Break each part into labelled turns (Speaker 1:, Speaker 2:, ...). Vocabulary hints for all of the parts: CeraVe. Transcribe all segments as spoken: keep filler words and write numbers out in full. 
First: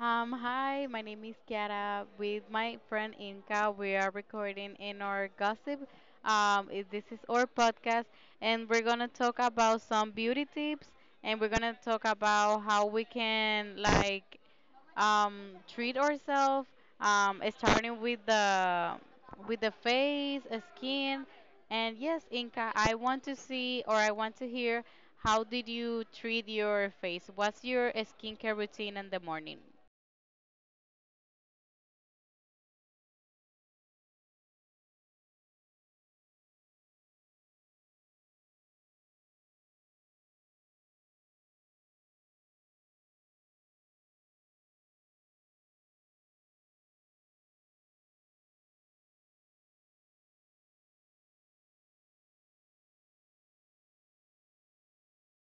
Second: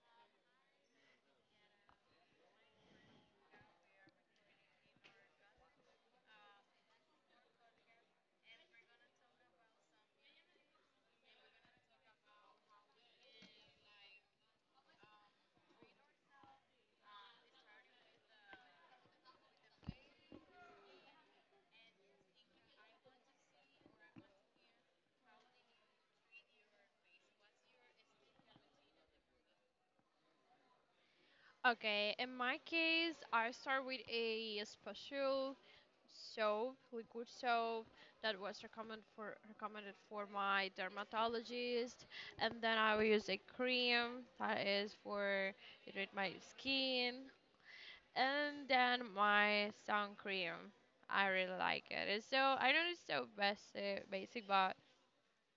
Speaker 1: Um, hi, my name is Kiara. With my friend Inka, we are recording in our gossip. Um, it- this is our podcast, and we're gonna talk about some beauty tips, and we're gonna talk about how we can like um, treat ourselves, um, starting with the with the face, uh, skin, and yes, Inka, I want to see or I want to hear how did you treat your face? What's your skincare routine in the morning?
Speaker 2: Okay. In my case, I start with a special soap, liquid soap that was recommended for recommended for my dermatologist, and then I will use a cream that is for irritate my skin, and then my sun cream. I really like it. It's so I know it's so basic, basic, but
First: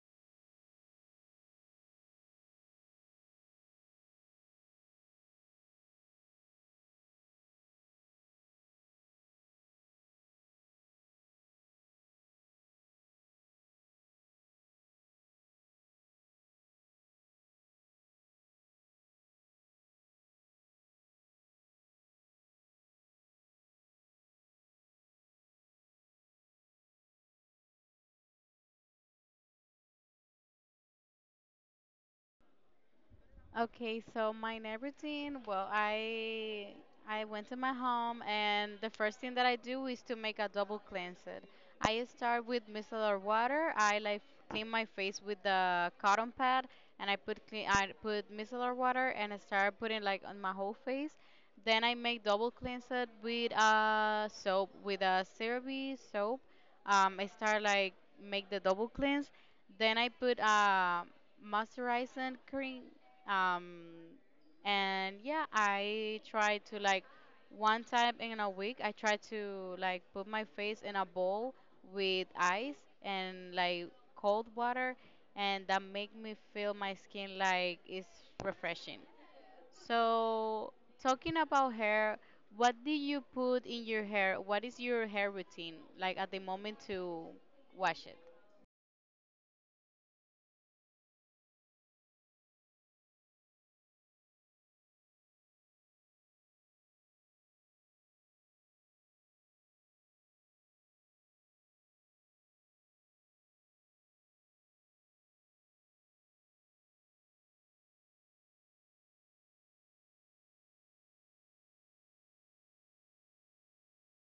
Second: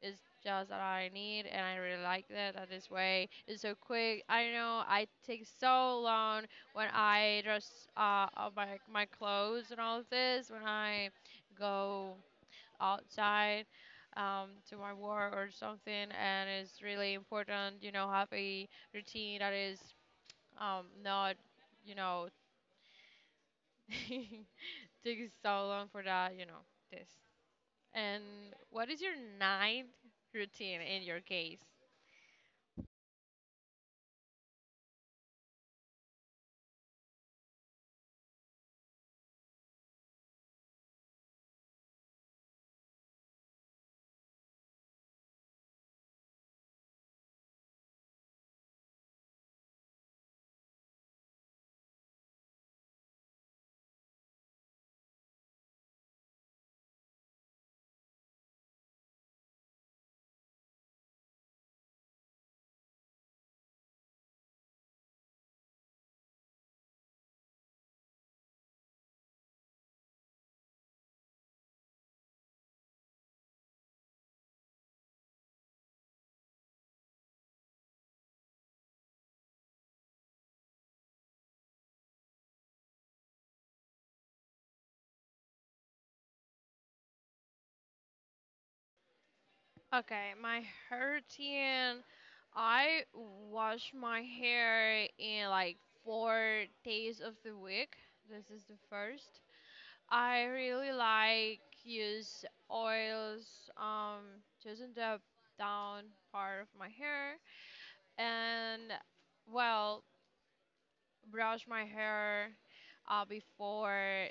Speaker 2: it's just that I need, and I really like that. That this way it's so quick. I know I take so long when I dress uh up my my clothes and all of this when I go outside, um, to my work or something, and it's really important, you know, have a routine that is um not, you know, takes so long for that, you know, this. And what is your night routine in your case?
Speaker 1: Okay, so my night routine, well, I I went to my home and the first thing that I do is to make a double cleanse it. I start with micellar water. I like clean my face with the cotton pad and I put clean I put micellar water and I start putting like on my whole face. Then I make double cleanse it with uh soap with a CeraVe soap. Um, I start like make the double cleanse. Then I put uh moisturizing cream, um, and yeah, I try to like one time in a week, I try to like put my face in a bowl with ice and like cold water, and that make me feel my skin like it's refreshing. So, talking about hair, what do you put in your hair? What is your hair routine like at the moment to wash it?
Speaker 2: Okay, my hair routine. I wash my hair in like four days of the week. This is the first. I really like use oils, um just in the down part of my hair, and well, brush my hair uh, before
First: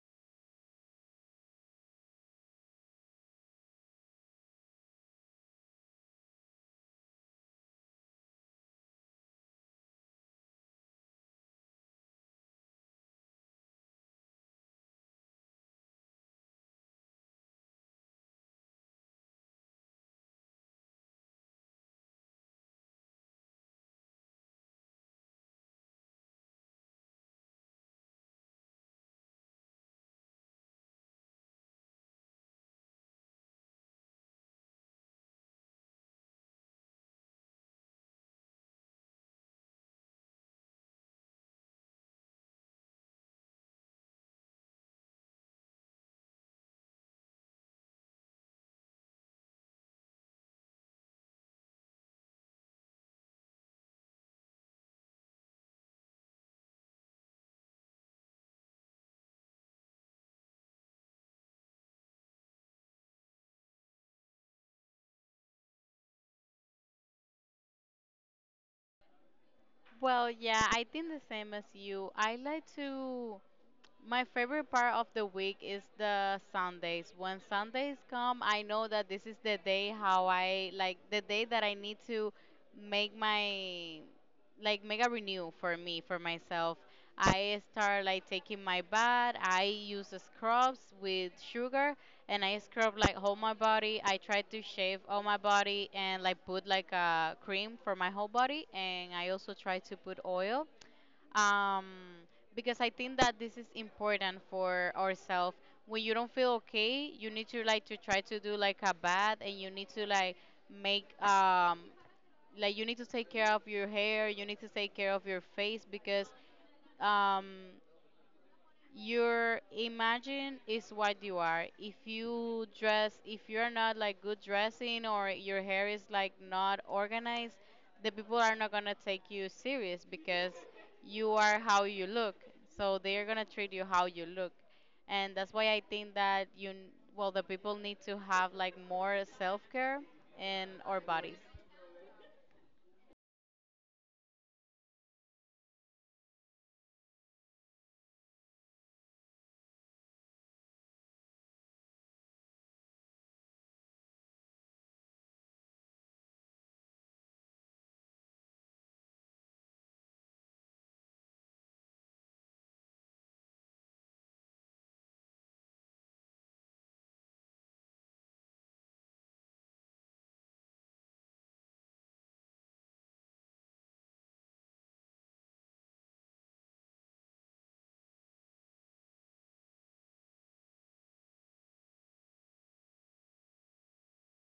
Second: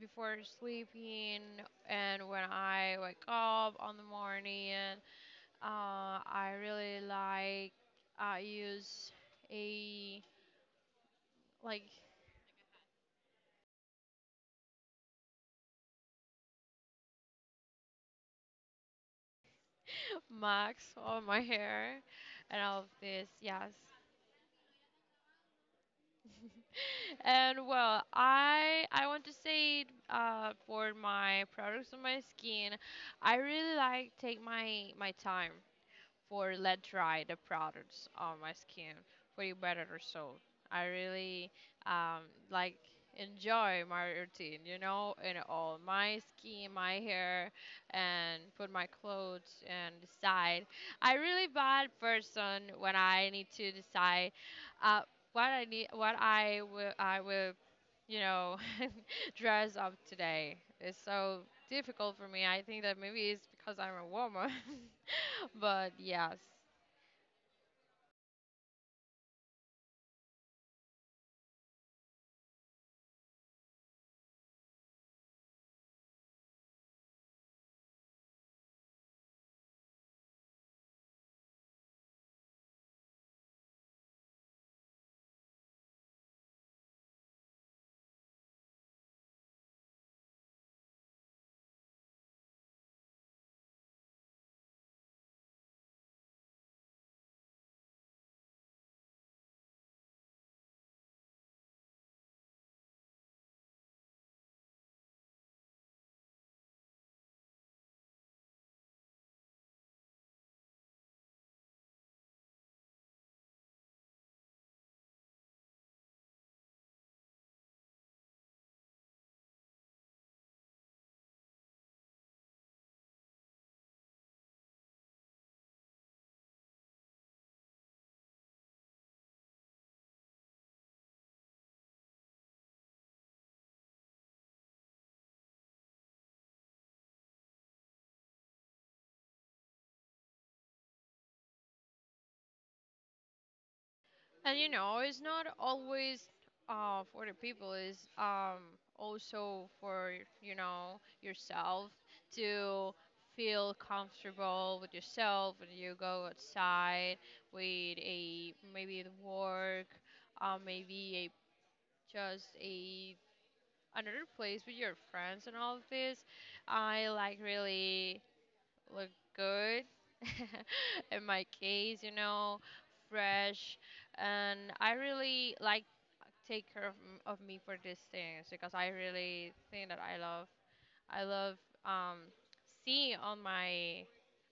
Speaker 2: before sleeping, and when I wake up on the morning, uh, I really like I use a like max on my hair and all of this. Yes. And well, I I want to say, uh, for my products on my skin, I really like take my my time for let dry the products on my skin for a better result. I really um, like enjoy my routine, you know, and all my skin, my hair, and put my clothes and decide. I really bad person when I need to decide, uh, what I need, what I will, I will, you know, dress up today. It's so difficult for me. I think that maybe it's because I'm a woman. But yes.
Speaker 1: Well, yeah, I think the same as you. I like to. My favorite part of the week is the Sundays. When Sundays come, I know that this is the day how I like the day that I need to make my like make a renew for me for myself. I start like taking my bath. I use scrubs with sugar and I scrub like whole my body. I try to shave all my body and like put like a cream for my whole body and I also try to put oil, um, because I think that this is important for ourselves. When you don't feel okay, you need to like to try to do like a bath, and you need to like make um like you need to take care of your hair, you need to take care of your face because um your imagine is what you are. If you dress, if you're not like good dressing or your hair is like not organized, the people are not gonna take you serious because you are how you look. So they're gonna treat you how you look. And that's why I think that you, n- well, the people need to have like more self-care in our bodies.
Speaker 2: And you know, it's not always, uh, for the people. It's, um, also for, you know, yourself to feel comfortable with yourself when you go outside with a maybe the work, uh, maybe a just a another place with your friends and all of this. I like really look good. In my case, you know, fresh. And I really like take care of, m- of me for these things because I really think that I love I love um seeing on my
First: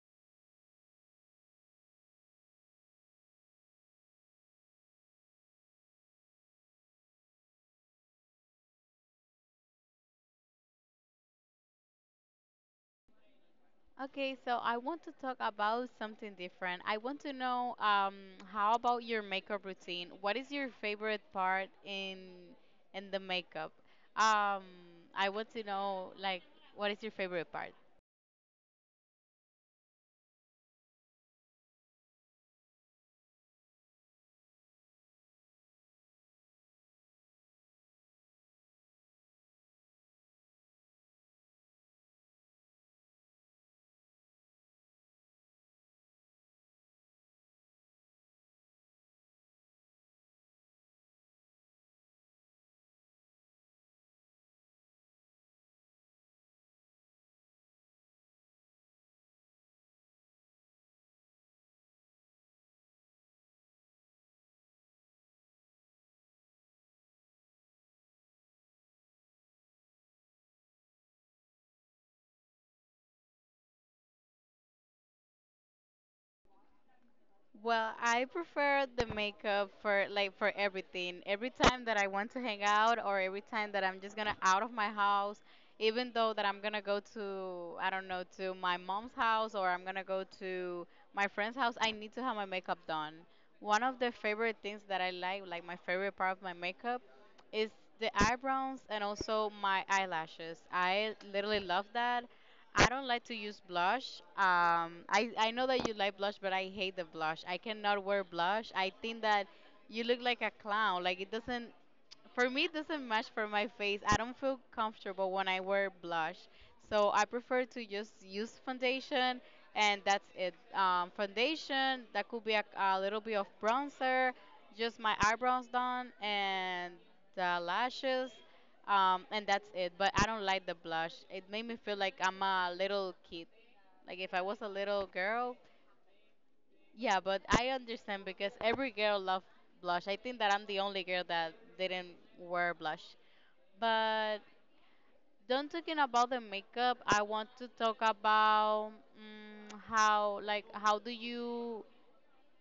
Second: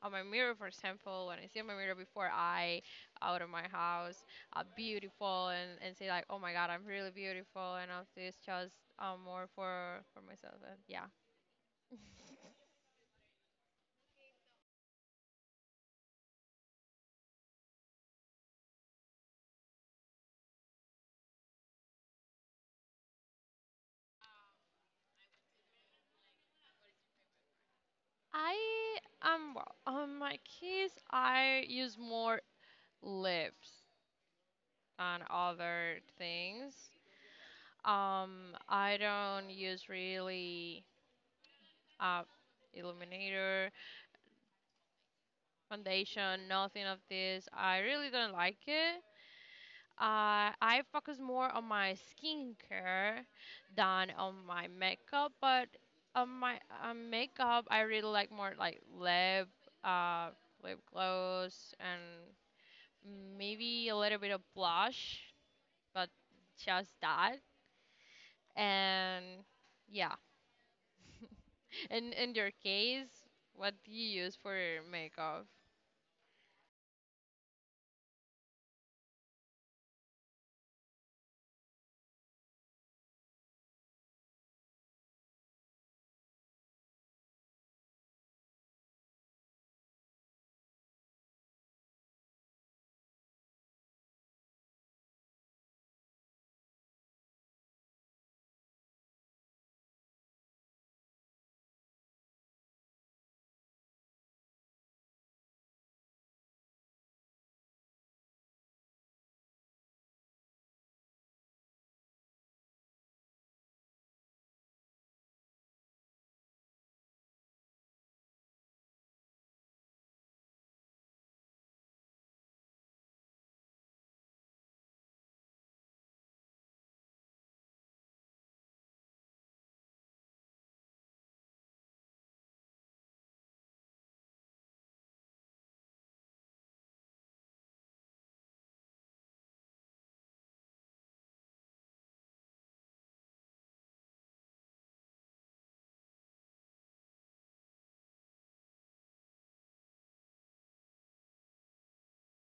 Speaker 2: on my mirror, for example. When I see on my mirror before I out of my house, uh, beautiful, and, and say like, oh my god, I'm really beautiful and all this, just, um more for for myself. And yeah.
Speaker 1: Okay, so I want to talk about something different. I want to know um, how about your makeup routine? What is your favorite part in in the makeup? Um, I want to know like what is your favorite part?
Speaker 2: I, um well, on my keys I use more lips than other things. Um, I don't use really, uh illuminator, foundation, nothing of this. I really don't like it. Uh, I focus more on my skincare than on my makeup, but on my, um, makeup, I really like more like lip, uh lip gloss and, Mm, maybe a little bit of blush, but just that. And yeah. And in your case, what do you use for your makeup?
Speaker 1: Well, I prefer the makeup for like for everything. Every time that I want to hang out or every time that I'm just gonna out of my house, even though that I'm gonna go to I don't know, to my mom's house or I'm gonna go to my friend's house, I need to have my makeup done. One of the favorite things that I like, like my favorite part of my makeup is the eyebrows and also my eyelashes. I literally love that. I don't like to use blush. Um, I I know that you like blush, but I hate the blush. I cannot wear blush. I think that you look like a clown. Like it doesn't. For me, it doesn't match for my face. I don't feel comfortable when I wear blush. So I prefer to just use foundation and that's it. Um, foundation, that could be a, a little bit of bronzer, just my eyebrows done and the lashes, um, and that's it. But I don't like the blush. It made me feel like I'm a little kid. Like if I was a little girl. Yeah, but I understand because every girl loves blush. I think that I'm the only girl that didn't wear blush. But don't talking about the makeup, I want to talk about mm how like how do you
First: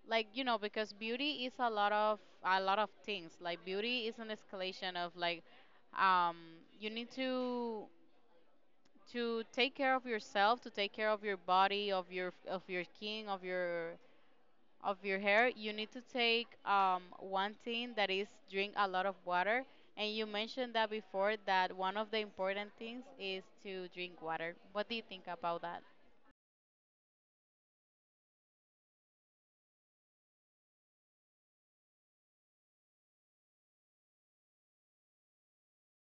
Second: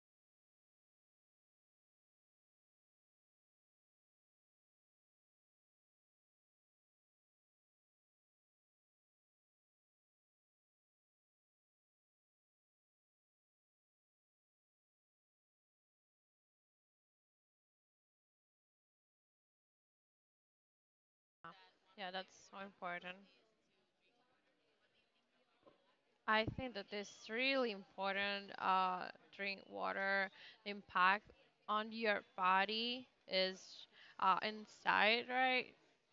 Speaker 1: like you know because beauty is a lot of a lot of things. Like beauty is an escalation of like um you need to to take care of yourself, to take care of your body, of your of your skin, of your of your hair, you need to take um, one thing that is drink a lot of water. And you mentioned that before
Speaker 2: Yeah,
Speaker 1: that one of
Speaker 2: yeah,
Speaker 1: the
Speaker 2: that's so
Speaker 1: important things
Speaker 2: important.
Speaker 1: is to drink water. What do you think about that?
Speaker 2: I think that it's really important. Uh, drink water. The impact on your body is, uh, inside, right?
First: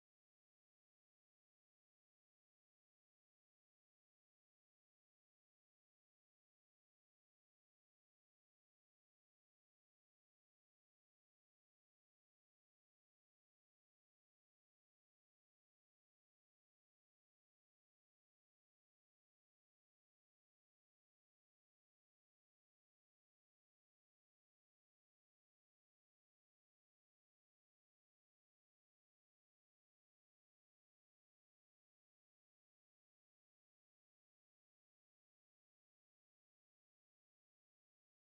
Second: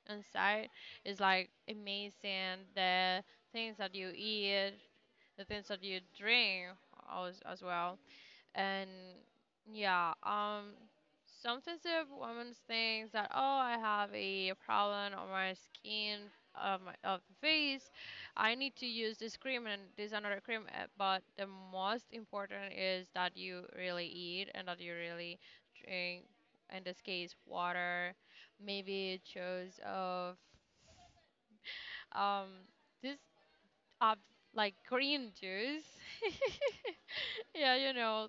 Speaker 2: Inside is like amazing. The things that you eat, the things that you drink, uh, as, as well, and yeah, um, some sensitive women things that, oh, I have a problem on my skin of my of the face. I need to use this cream and this another cream. uh, But the most important is that you really eat and that you really drink. In this case, water, maybe chose of, um this, uh, like green juice. Yeah, you know.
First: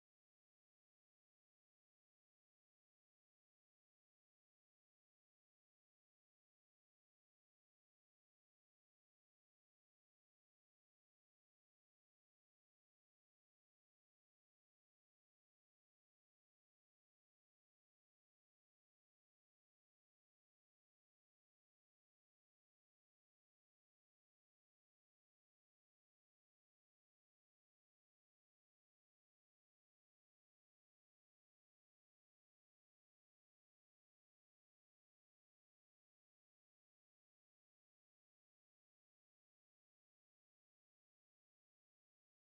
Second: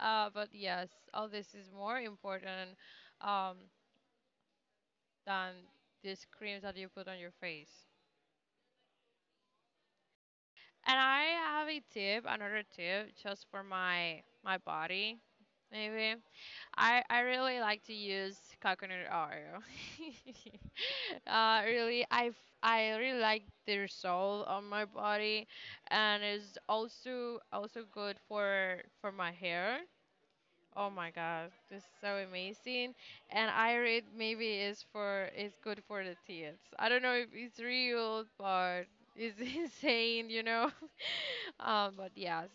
Speaker 2: Uh, but yes, all this is more important, um, than these creams that you put on your face. And I have a tip, another tip, just for my my body. Maybe I I really like to use coconut oil. uh, really, I f- I really like the result on my body, and it's also also good for for my hair. Oh my God, this is so amazing. And I read maybe is for is good for the kids. I don't know if it's real, but it's insane, you know. Um, but yes,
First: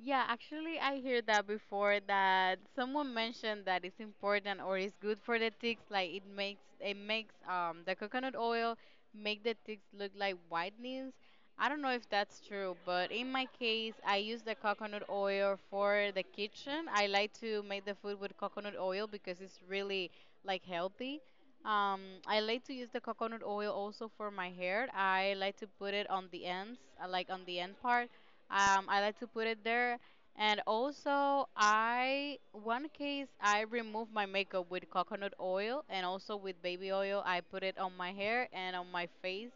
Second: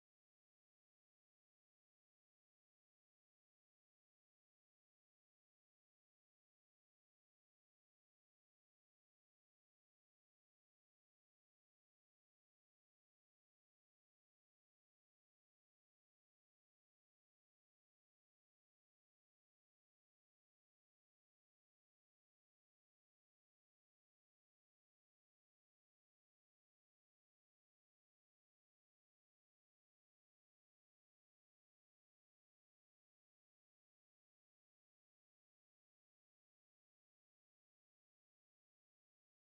Speaker 1: Yeah, actually, I hear that before that someone mentioned that it's important or it's good for the ticks. Like it makes it makes um the coconut oil make the ticks look like whitenings. I don't know if that's true, but in my case, I use the coconut oil for the kitchen. I like to make the food with coconut oil because it's really like healthy. Um, I like to use the coconut oil also for my hair. I like to put it on the ends, uh, like on the end part, um, I like to put it there. And also, I one case I remove my makeup with coconut oil and also with baby oil. I put it on my hair and on my face.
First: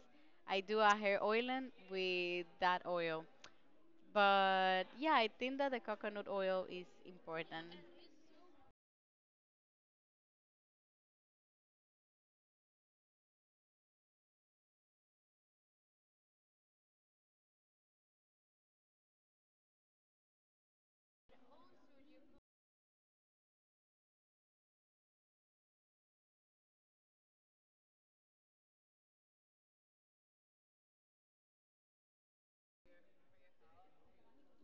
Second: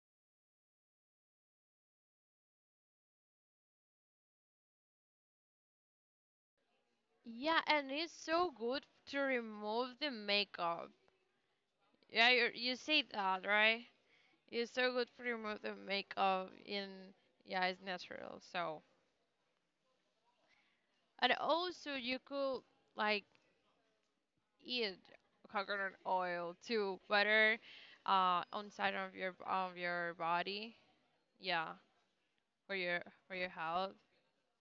Speaker 1: I do a hair oiling with that oil. But yeah, I think that the coconut oil is
Speaker 2: yeah,
Speaker 1: important.
Speaker 2: and it's so good to remove the makeup. Yeah, you you say that, right? It's so good to remove the makeup in, yeah, it's natural. So, and also you could like eat coconut oil to butter, uh, on side of your of your body. Yeah, for your for your health.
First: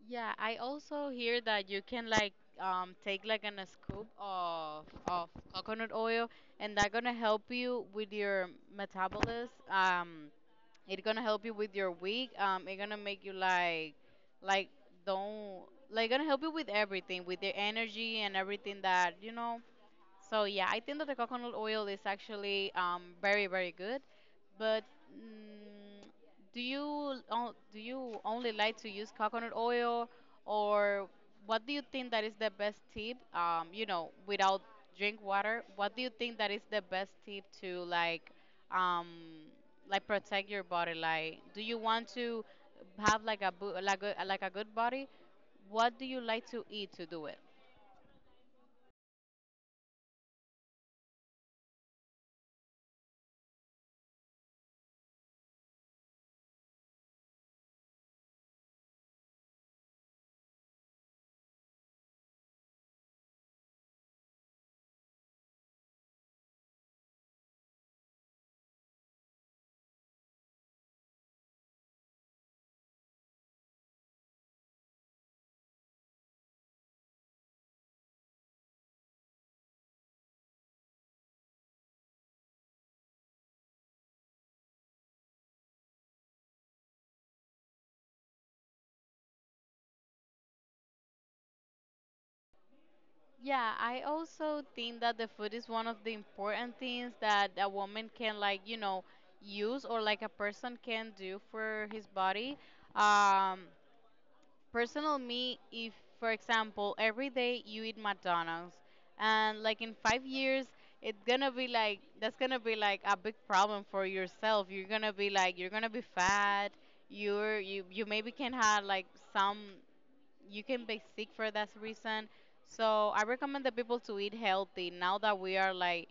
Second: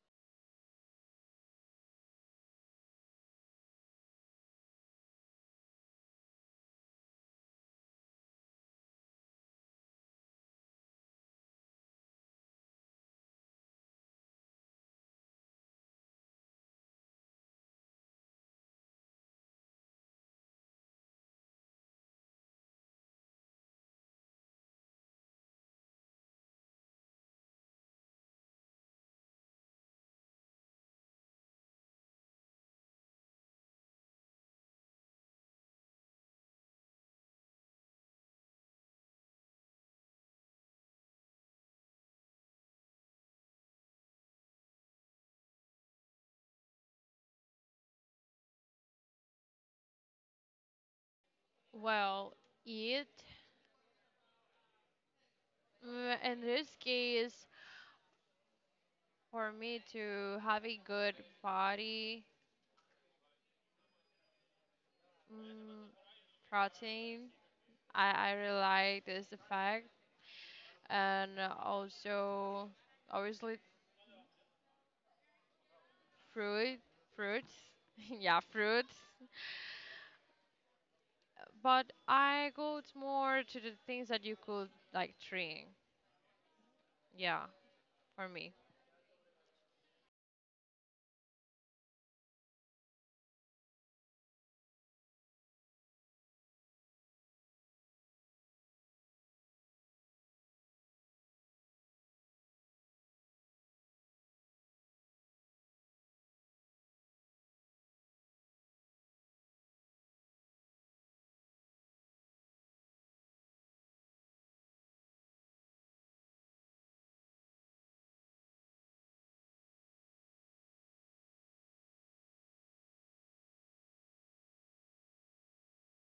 Speaker 1: Yeah, I also hear that you can like um take like an, a scoop of of coconut oil and that gonna help you with your metabolism. Um, It's gonna help you with your week. Um, it's gonna make you like, like don't like gonna help you with everything, with the energy and everything that you know. So yeah, I think that the coconut oil is actually, um, very very good. But mm, do you on- do you only like to use coconut oil, or what do you think that is the best tip? Um, you know, without drink water, what do you think that is the best tip to like um, like protect your body? Like, do you want to have like a bu- like a, like a good body? What do you like to eat to do it?
Speaker 2: Well, eat, mm, in this case, for me to have a good body, mm, protein. I I really like this effect, and also, obviously, fruit fruits. Yeah, fruits. But I go, t- more to the things that you could like train. Yeah, for me.
Speaker 1: Yeah, I also think that the food is one of the important things that a woman can like, you know, use or like a person can do for his body. Um, Personal me, if for example, every day you eat McDonald's and like in five years it's gonna be like that's gonna be like a big problem for yourself. You're gonna be like you're gonna be fat. You're you you maybe can have like some you can be sick for that reason. So I recommend the people to eat healthy now that we are like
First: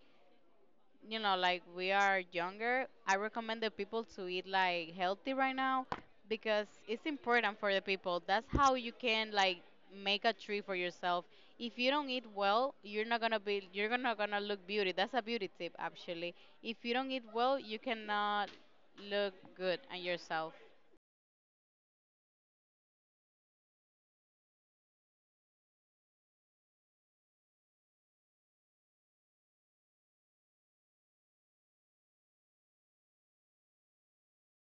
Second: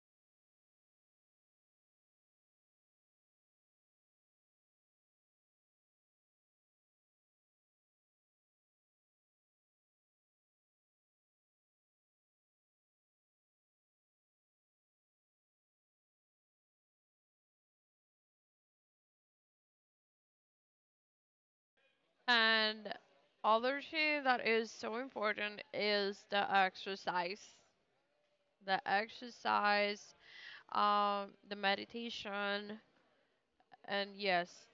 Speaker 1: you know like we are younger. I recommend the people to eat like healthy right now because it's important for the people. That's how you can like make a tree for yourself. If you don't eat well, you're not gonna be you're not gonna look beauty. That's a beauty tip actually. If you don't eat well, you cannot look good on yourself.
Speaker 2: And other thing that is so important is the exercise. The exercise, um, the meditation, and yes,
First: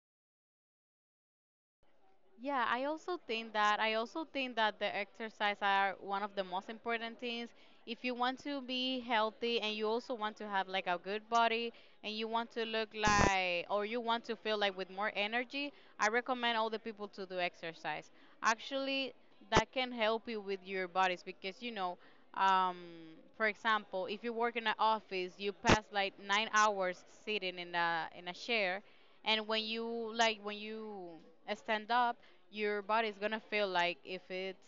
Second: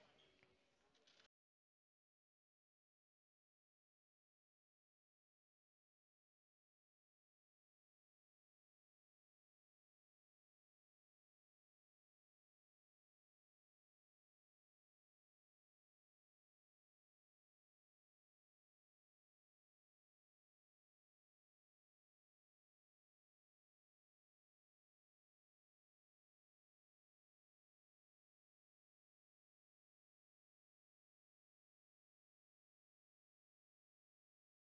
Speaker 1: Yeah, I also think that I also think that the exercise are one of the most important things. If you want to be healthy and you also want to have like a good body and you want to look like or you want to feel like with more energy, I recommend all the people to do exercise. Actually, that can help you with your bodies because you know, um, for example, if you work in an office, you pass like nine hours sitting in a in a chair, and when you like when you stand up your body's gonna feel like if it's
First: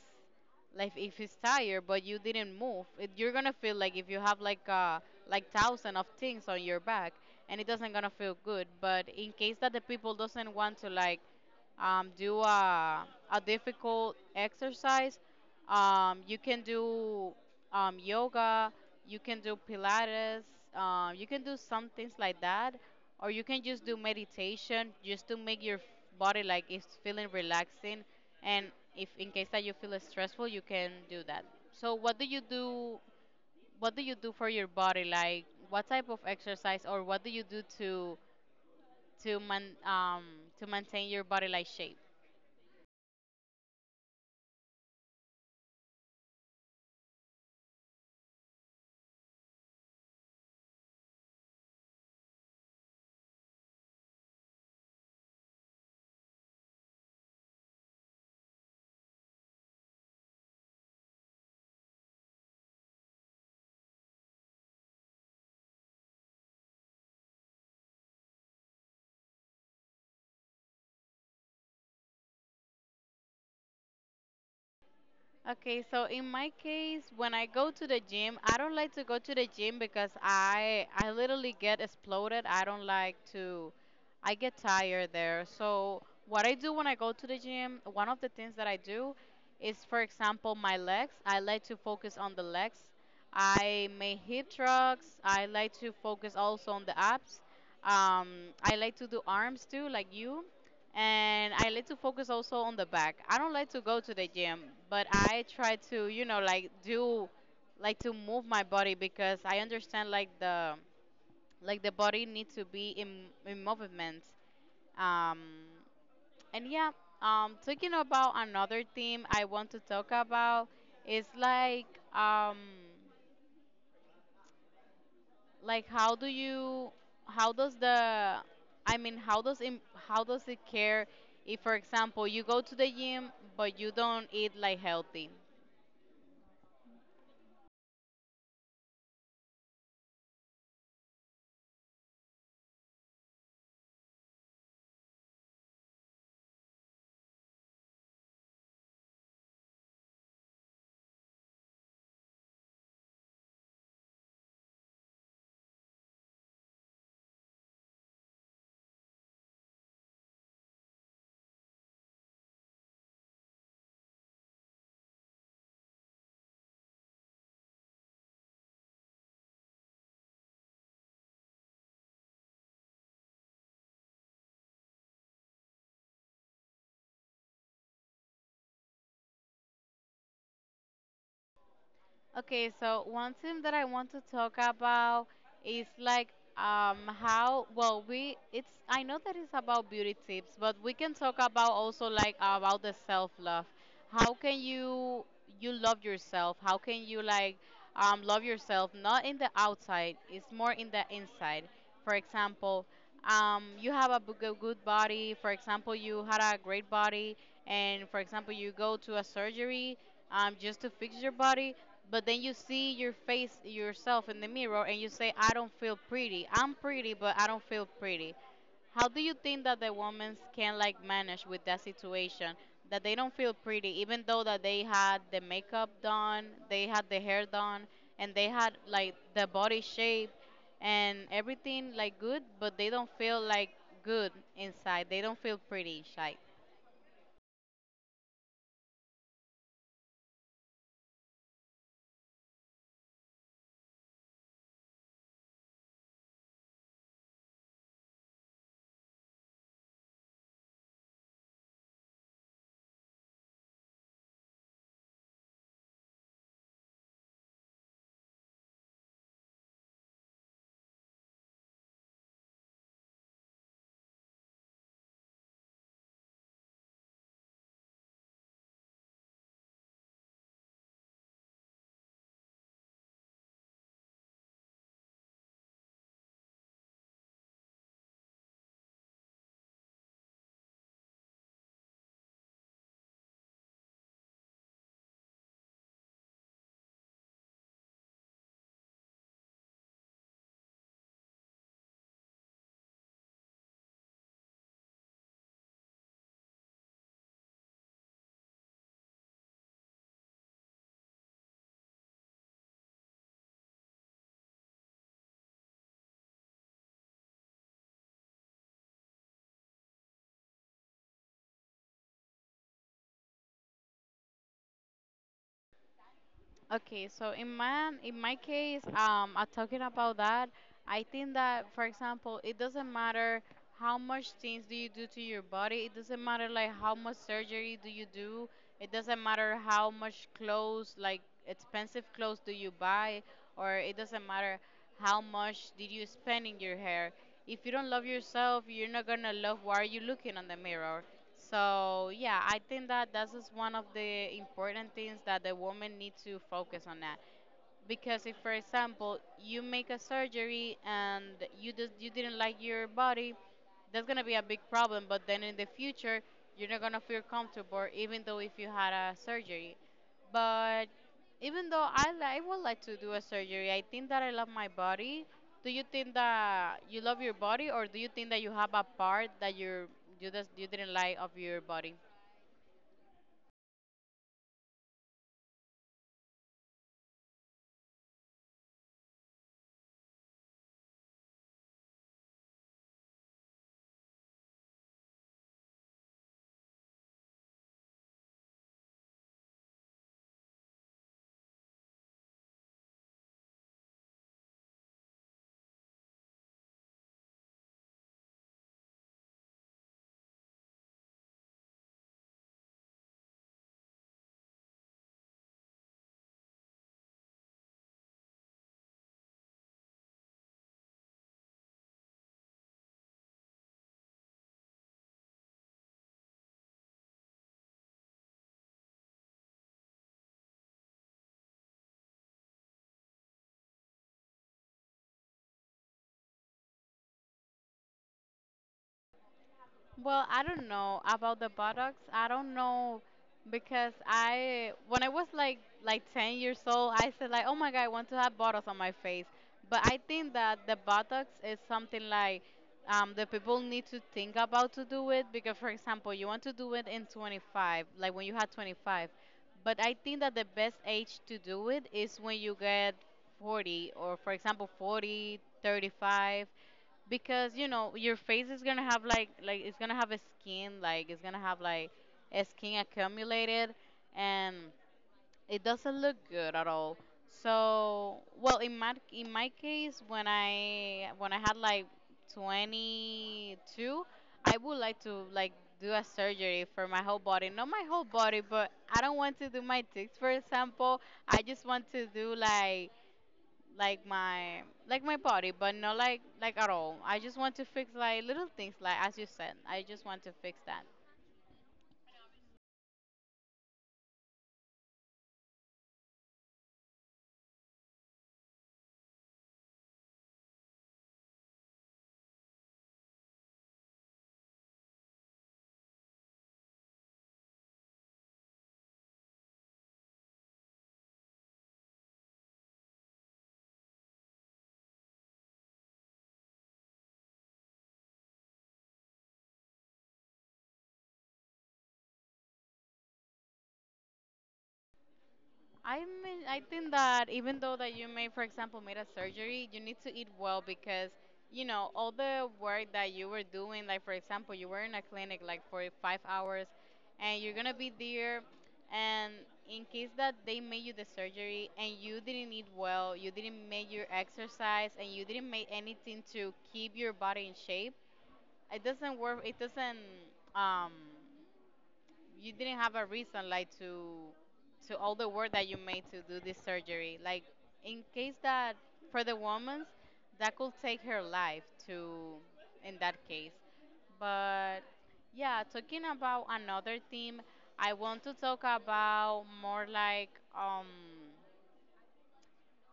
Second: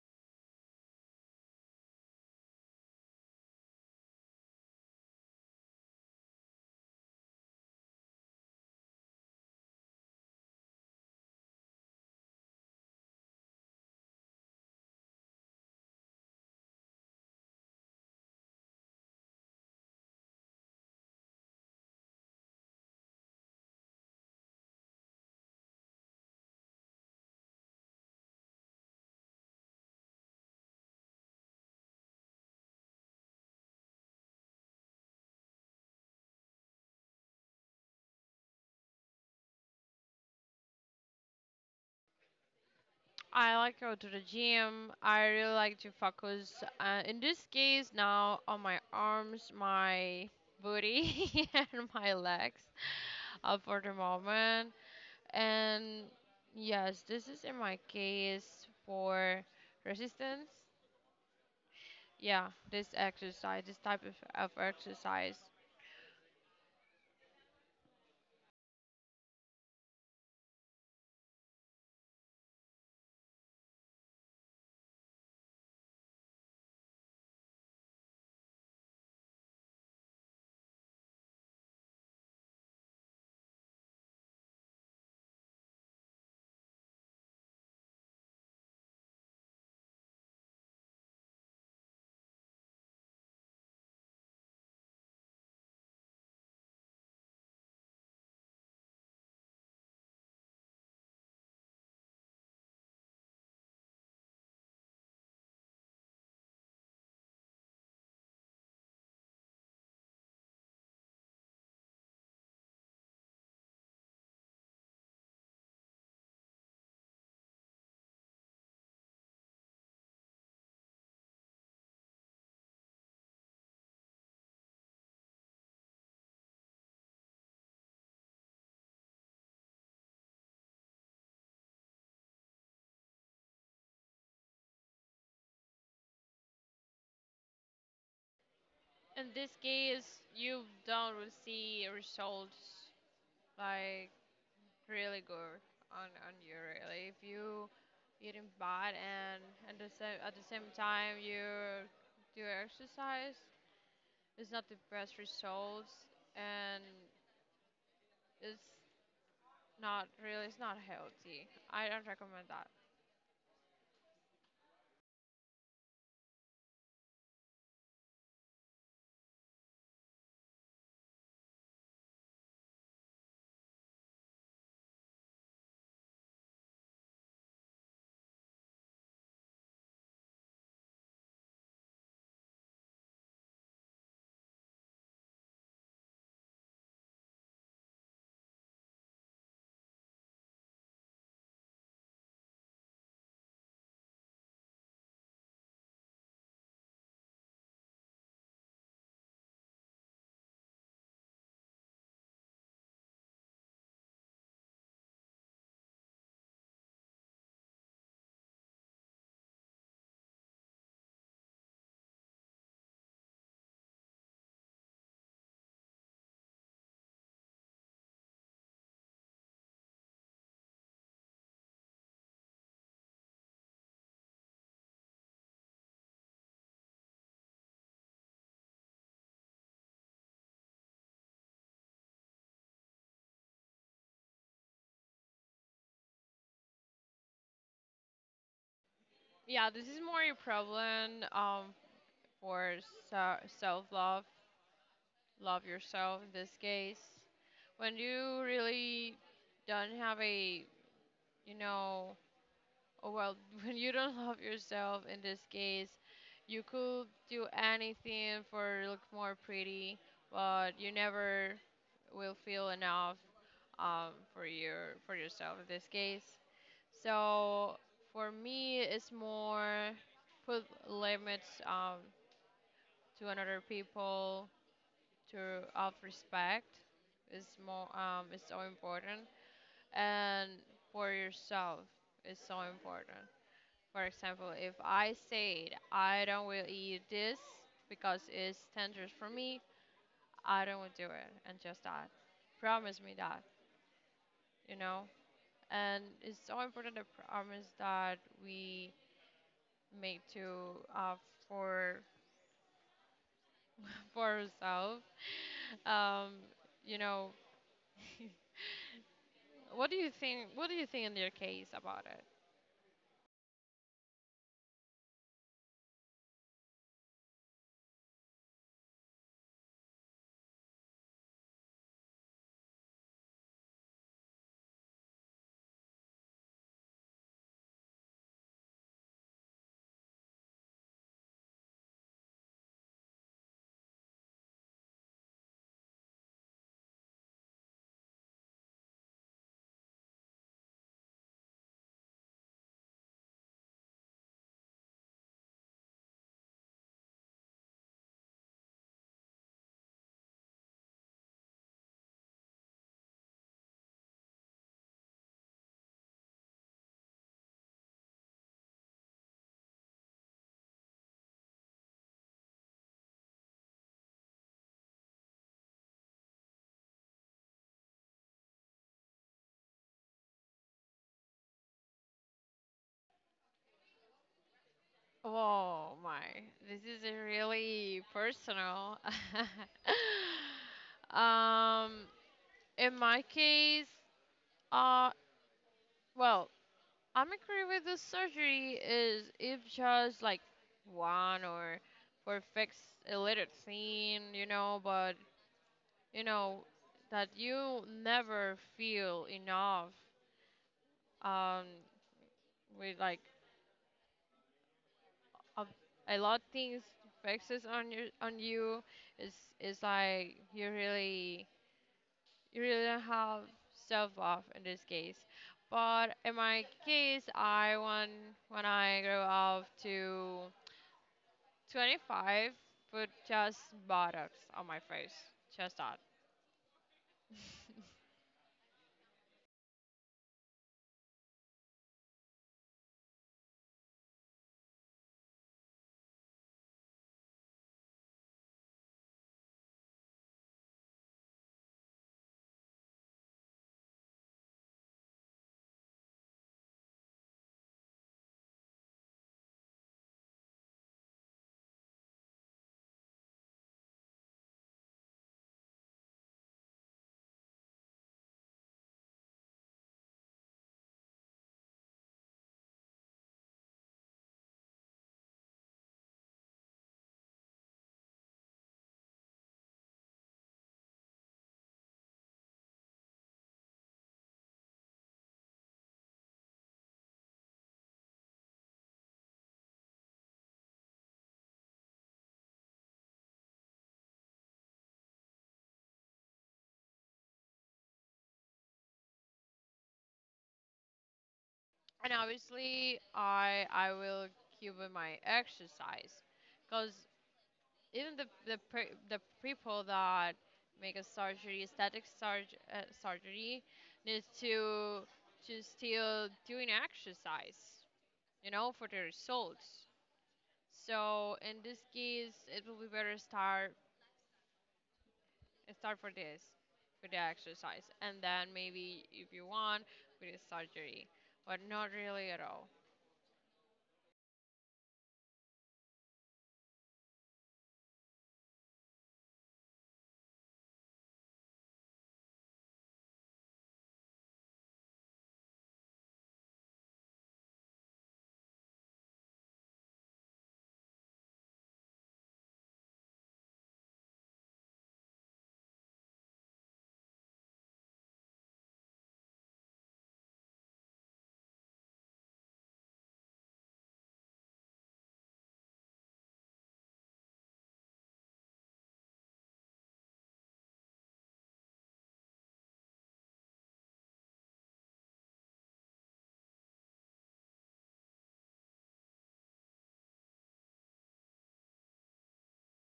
Speaker 1: like if it's tired but you didn't move it, you're gonna feel like if you have like uh like thousand of things on your back and it doesn't gonna feel good but in case that the people doesn't want to like um, do a, a difficult exercise. Um, you can do, um, yoga, you can do Pilates, uh, you can do some things like that, or you can just do meditation just to make your body like it's feeling relaxing. And if in case that you feel stressful, you can do that. So, what do you do? What do you do for your body? Like, what type of exercise or what do you do to to man um to maintain your body like shape?
Speaker 2: I like go to the gym. I really like to focus, uh, in this case, now on my arms, my booty, and my legs, uh, for the moment. And yes, this is in my case for resistance. Yeah, this exercise, this type of, of exercise.
Speaker 1: Okay, so in my case, when I go to the gym, I don't like to go to the gym because I I literally get exploded. I don't like to I get tired there. So what I do when I go to the gym, one of the things that I do is for example my legs. I like to focus on the legs. I may hit drugs. I like to focus also on the abs. Um, I like to do arms too, like you and I like to focus also on the back. I don't like to go to the gym, but I try to, you know, like do like to move my body because I understand like the like the body needs to be in in movement. Um and yeah, um Talking about another theme, I want to talk about is like, um like how do you, how does the, i mean how does im- how does it care if, for example, you go to the gym but you don't eat like healthy.
Speaker 2: In this case, you don't will see results like really good on on you really. If you eating bad and at the same at the same time you do exercise, it's not the best results, and it's not really it's not healthy. I don't recommend that.
Speaker 1: Okay, so one thing that I want to talk about is like, um how well, we it's, I know that it's about beauty tips, but we can talk about also like about the self-love. How can you, you love yourself? How can you like um love yourself not in the outside, it's more in the inside. For example, um you have a bu- go- good body, for example, you had a great body, and for example, you go to a surgery, um, just to fix your body. But then you see your face yourself in the mirror and you say, I don't feel pretty. I'm pretty, but I don't feel pretty. How do you think that the women can like manage with that situation? That they don't feel pretty, even though that they had the makeup done, they had the hair done, and they had like the body shape and everything like good, but they don't feel like good inside. They don't feel pretty inside.
Speaker 2: Yeah, this is more a problem, um, for so self love, love yourself in this case. When you really don't have a, you know, oh, well, when you don't love yourself in this case, you could do anything for look more pretty, but you never will feel enough, um, for your for yourself in this case. So, for me, it's more put limits, um, to another people to of respect, is more, um is so important, and for yourself is so important. For example, if I said I don't will eat this because it's dangerous for me, I don't will do it, and just that, promise me that, you know. And it's so important, the promise that we make to, uh, for for ourselves um you know What do you think? What do you think in your case about it?
Speaker 1: Okay, so in my in my case, um, I'm talking about that. I think that, for example, it doesn't matter how much things do you do to your body. It doesn't matter like how much surgery do you do. It doesn't matter how much clothes, like expensive clothes, do you buy, or it doesn't matter how much did you spend in your hair. If you don't love yourself, you're not gonna love why you looking on the mirror. So yeah, I think that that is one of the important things that the woman needs to focus on that. Because if, for example, you make a surgery and you just you didn't like your body, that's gonna be a big problem. But then in the future, you're not gonna feel comfortable, even though if you had a surgery. But even though I li- I would like to do a surgery, I think that I love my body. Do you think that you love your body, or do you think that you have a part that you're you just you didn't like of your body?
Speaker 2: Oh my, this is a really personal. um, in my case, uh, well, I'm agree with the surgery is if just like one, or for fix a little thing, you know, but you know that you never feel enough. Um, with like of a lot of things fixes on your on you is is like you really you really don't have self love in this case. But in my case, I want, when I grow up to twenty five, put just buttocks on my face. Just that.
Speaker 1: Well, I don't know about the buttocks. I don't know because I, when I was like like ten years old, I said like, "Oh my God, I want to have buttocks on my face." But I think that the buttocks is something like, um, the people need to think about to do it because, for example, you want to do it in twenty-five, like when you had twenty-five. But I think that the best age to do it is when you get forty or, for example, forty, thirty-five, because you know your face is gonna have like, like it's gonna have a skin, like it's gonna have like a skin accumulated, and it doesn't look good at all. So well, in my in my case, when i when i had like twenty-two, I would like to like do a surgery for my whole body, not my whole body, but I don't want to do my tits, for example. I just want to do like like my, like my body, but not like, like at all. I just want to fix like little things, like as you said, I just want to fix that.
Speaker 2: And obviously, I I will keep with my exercise, because even the the per- the people that make a surgery, aesthetic surg- uh, surgery, needs to to still doing exercise, you know, for the results. So in this case, it will be better start start for this, for the exercise, and then maybe, if you want, with the surgery, but not really at all.
Speaker 1: I mean, I think that even though that you may, for example, made a surgery, you need to eat well, because you know all the work that you were doing, like for example, you were in a clinic like for five hours, and you're gonna be there. And in case that they made you the surgery and you didn't eat well, you didn't make your exercise, and you didn't make anything to keep your body in shape, it doesn't work. It doesn't, um you didn't have a reason like to to all the work that you made to do this surgery, like in case that, for the woman's, that could take her life to, in that case. But yeah, talking about another theme, I want to talk about more like, um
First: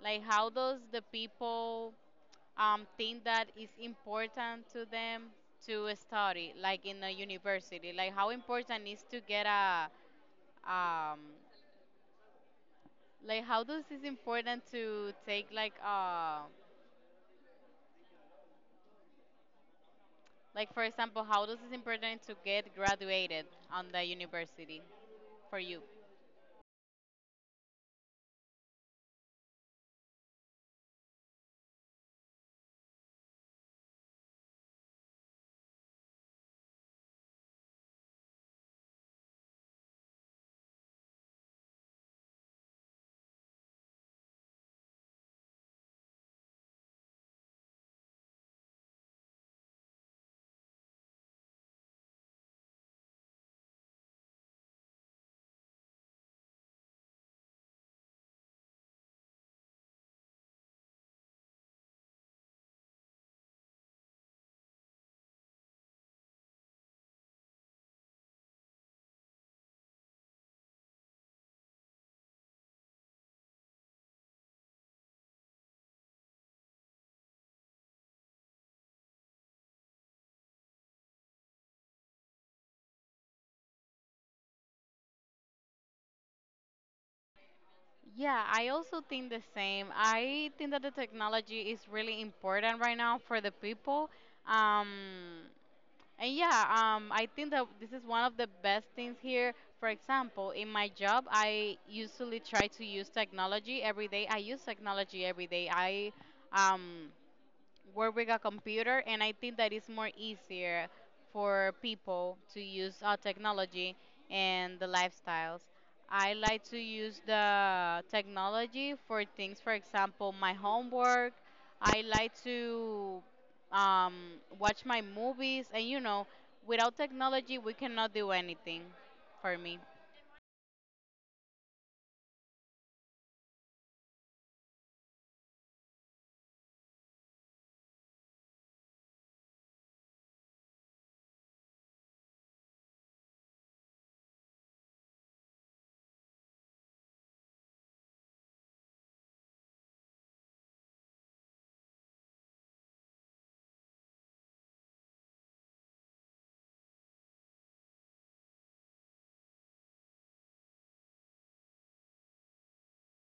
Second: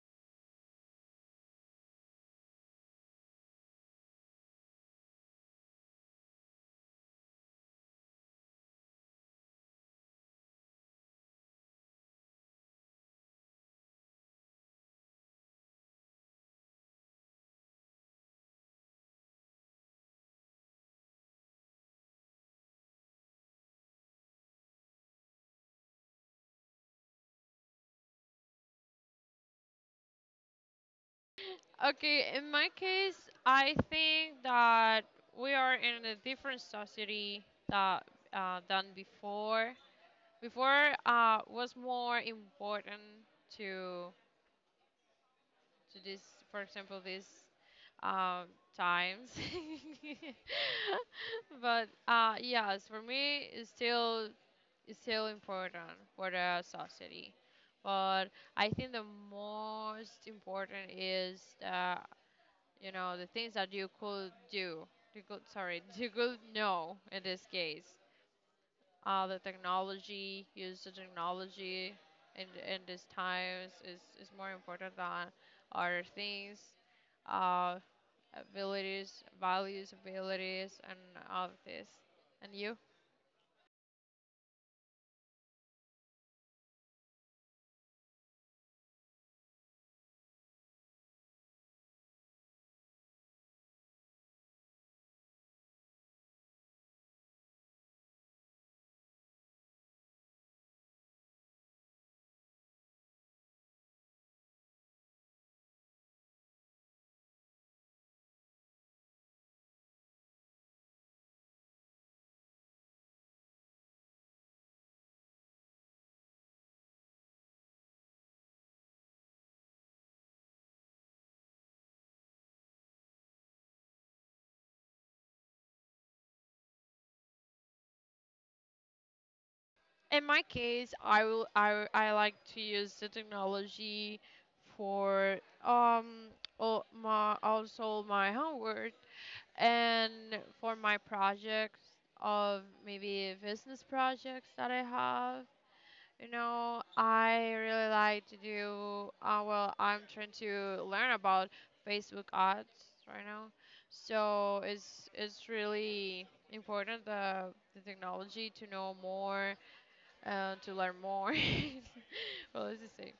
Speaker 1: like how does the people, um, think that is important to them to study, like in a university? Like how important is to get a, um, like how does it's important to take like, uh, like for example, how does it's important to get graduated on the university for you?
Speaker 2: Okay, in my case, I think that we are in a different society that uh, than before. Before, uh, was more important to to this, for example, this, um, times. But, uh, yes, for me, it's still it's still important for the society. But I think the most important is the you know the things that you could do, you could, sorry, you could know in this case, uh, the technology. Use the technology in, in these times, is, is more important than other things, uh, abilities, values, abilities, and all of this. And you,
Speaker 1: Yeah, I also think the same. I think that the technology is really important right now for the people. Um, And yeah, um, I think that this is one of the best things here. For example, in my job, I usually try to use technology every day. I use technology every day. I um, work with a computer, and I think that it's more easier for people to use uh, technology and the lifestyles. I like to use the technology for things, for example my homework. I like to um, watch my movies, and you know, without technology we cannot do anything, for me.
Speaker 2: in my case, i will i, I like to use the technology for, um all my, also my homework, and for my projects of maybe business projects that I have, you know, I really like to do, uh, well, I'm trying to learn about Facebook ads right now. So it's it's really important, the the technology, to know more, uh, to learn more. Well, it's the same.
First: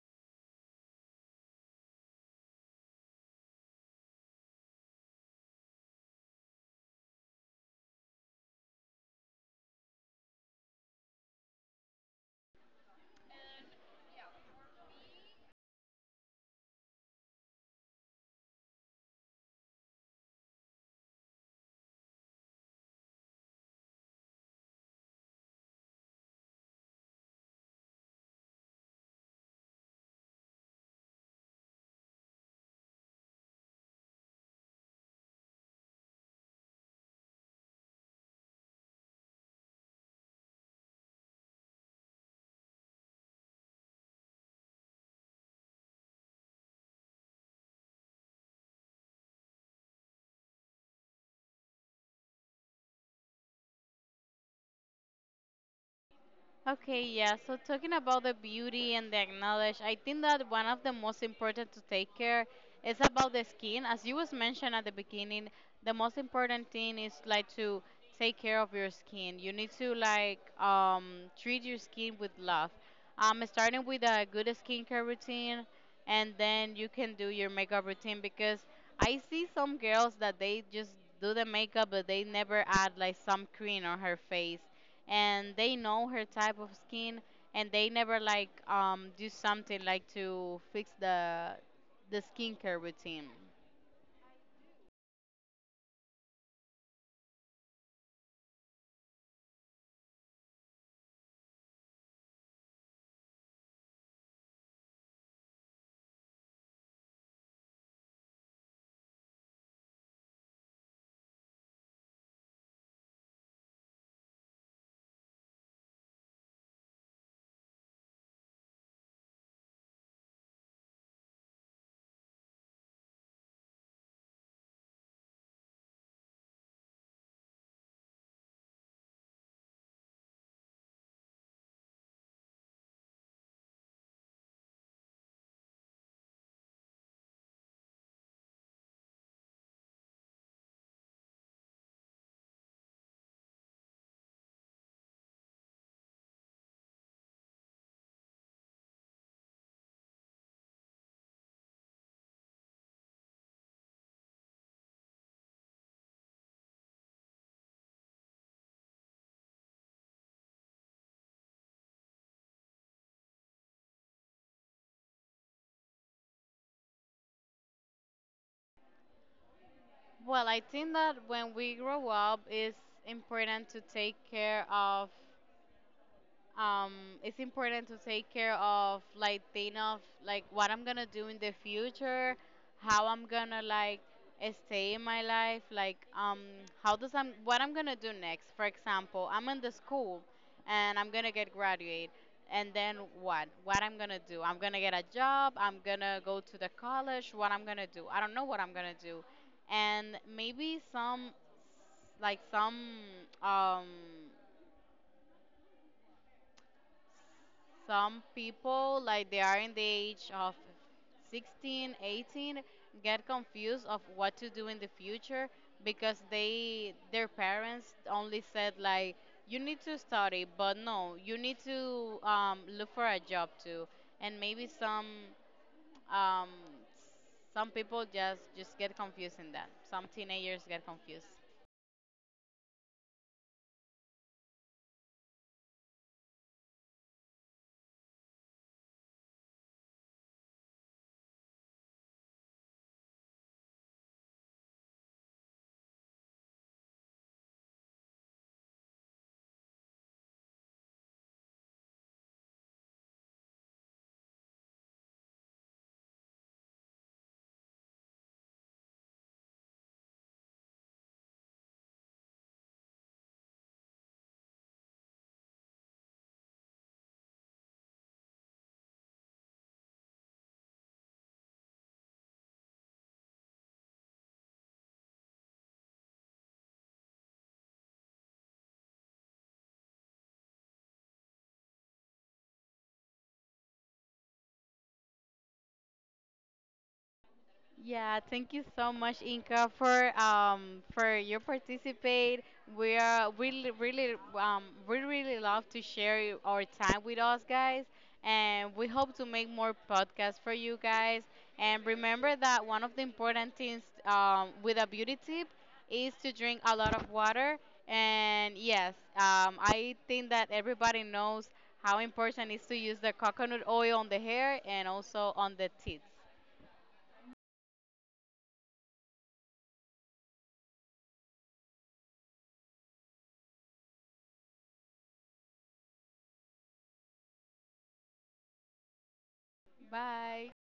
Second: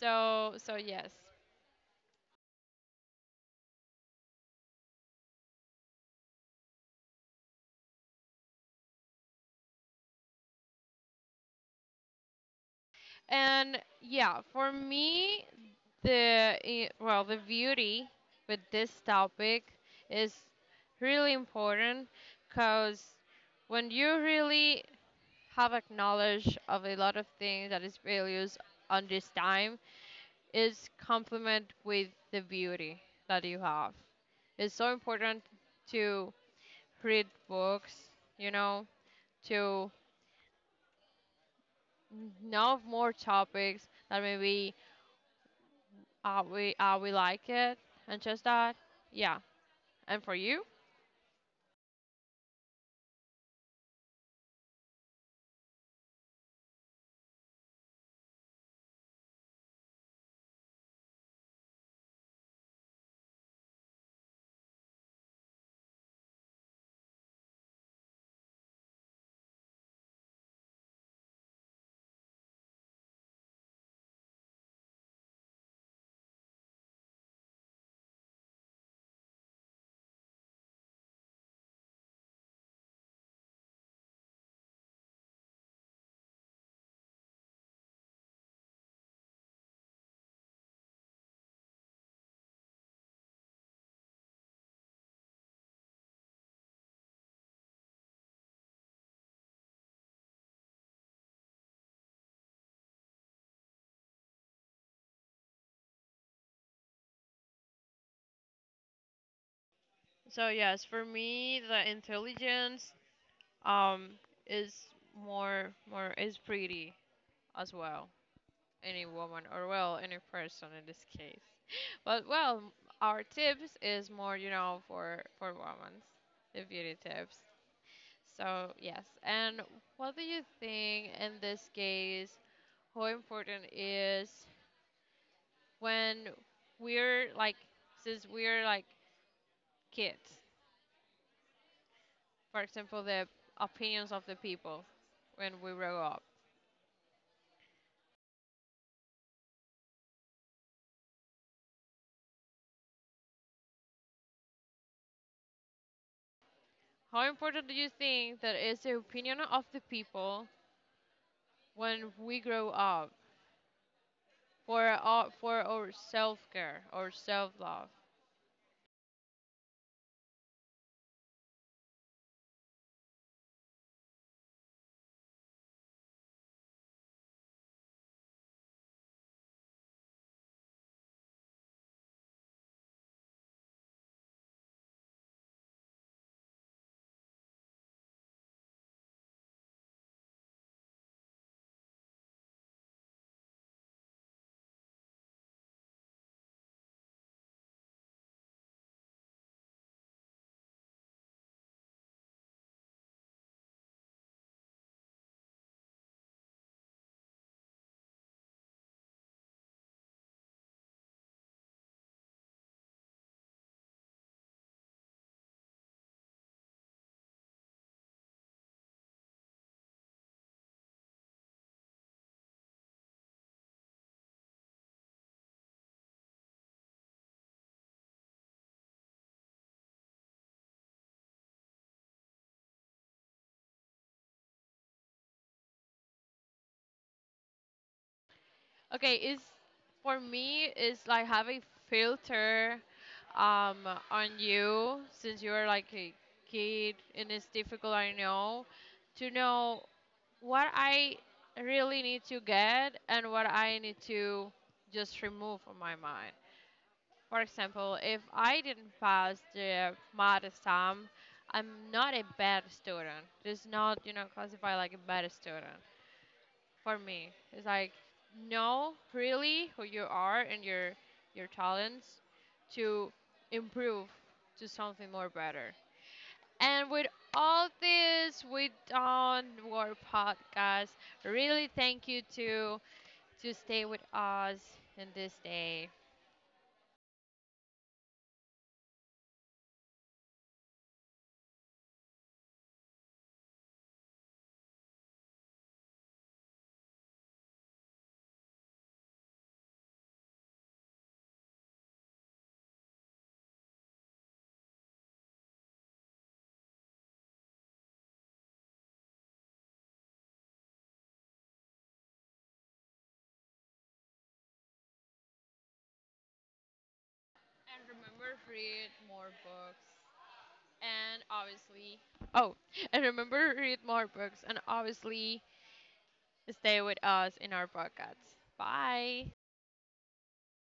Speaker 2: So so yes. And yeah, for me, the eh, well, the beauty with this topic is really important, because when you really have a knowledge of a lot of things that is values on this time, is complement with the beauty that you have. It's so important to read books, you know, to know more topics that maybe, uh, we, uh, we like it, and just that, yeah, and for you.
Speaker 1: Okay, yeah. So talking about the beauty and the acknowledge, I think that one of the most important to take care is about the skin. As you was mentioned at the beginning, the most important thing is like to take care of your skin. You need to like, um, treat your skin with love. Um, starting with a good skincare routine, and then you can do your makeup routine, because I see some girls that they just do the makeup but they never add like some cream on her face, and they know her type of skin, and they never like um do something like to fix the the skincare routine.
Speaker 2: So yes, for me, the intelligence, um is more more is pretty, as well. Any woman, or well, any person in this case. But well, our tips is more, you know for for women, the beauty tips. So yes, and what do you think in this case? How important is, when we're like, since we're like kids, for example, the opinions of the people when we grow up. How important do you think that is the opinion of the people when we grow up for our, for our self care or self love?
Speaker 1: Well, I think that when we grow up, it's important to take care of, um, it's important to take care of, like think of like what I'm gonna do in the future, how I'm gonna like stay in my life, like um, how does I'm what I'm gonna do next. For example, I'm in the school and I'm gonna get graduate, and then what? What I'm gonna do? I'm gonna get a job. I'm gonna go to the college. What I'm gonna do? I don't know what I'm gonna do, and maybe some like some um some people, like they are in the age of sixteen, eighteen, get confused of what to do in the future, because they, their parents only said like, you need to study, but no, you need to um, look for a job too. And maybe some, um, some people just just get confused in that. Some teenagers get confused.
Speaker 2: Okay, is for me it's like having filter, um, on you since you're like a kid, and it's difficult, I know, to know what I really need to get and what I need to just remove from my mind. For example, if I didn't pass the math exam, I'm not a bad student. It's not, you know, classified like a bad student for me. It's like know really who you are and your your talents to improve to something more better. And with all this, we don't work podcast. Really, thank you to to stay with us in this day.
Speaker 1: Yeah, thank you so much, Inka, for um for your participate. We are really really um we really love to share our time with us guys, and we hope to make more podcasts for you guys. And remember that one of the important things um with a beauty tip is to drink a lot of water. And yes, um, I think that everybody knows how important it is to use the coconut oil on the hair and also on the teeth.
Speaker 2: And remember, read more books. And obviously, oh, and remember, read more books. And obviously, stay with us in our podcasts. Bye.
Speaker 1: Bye.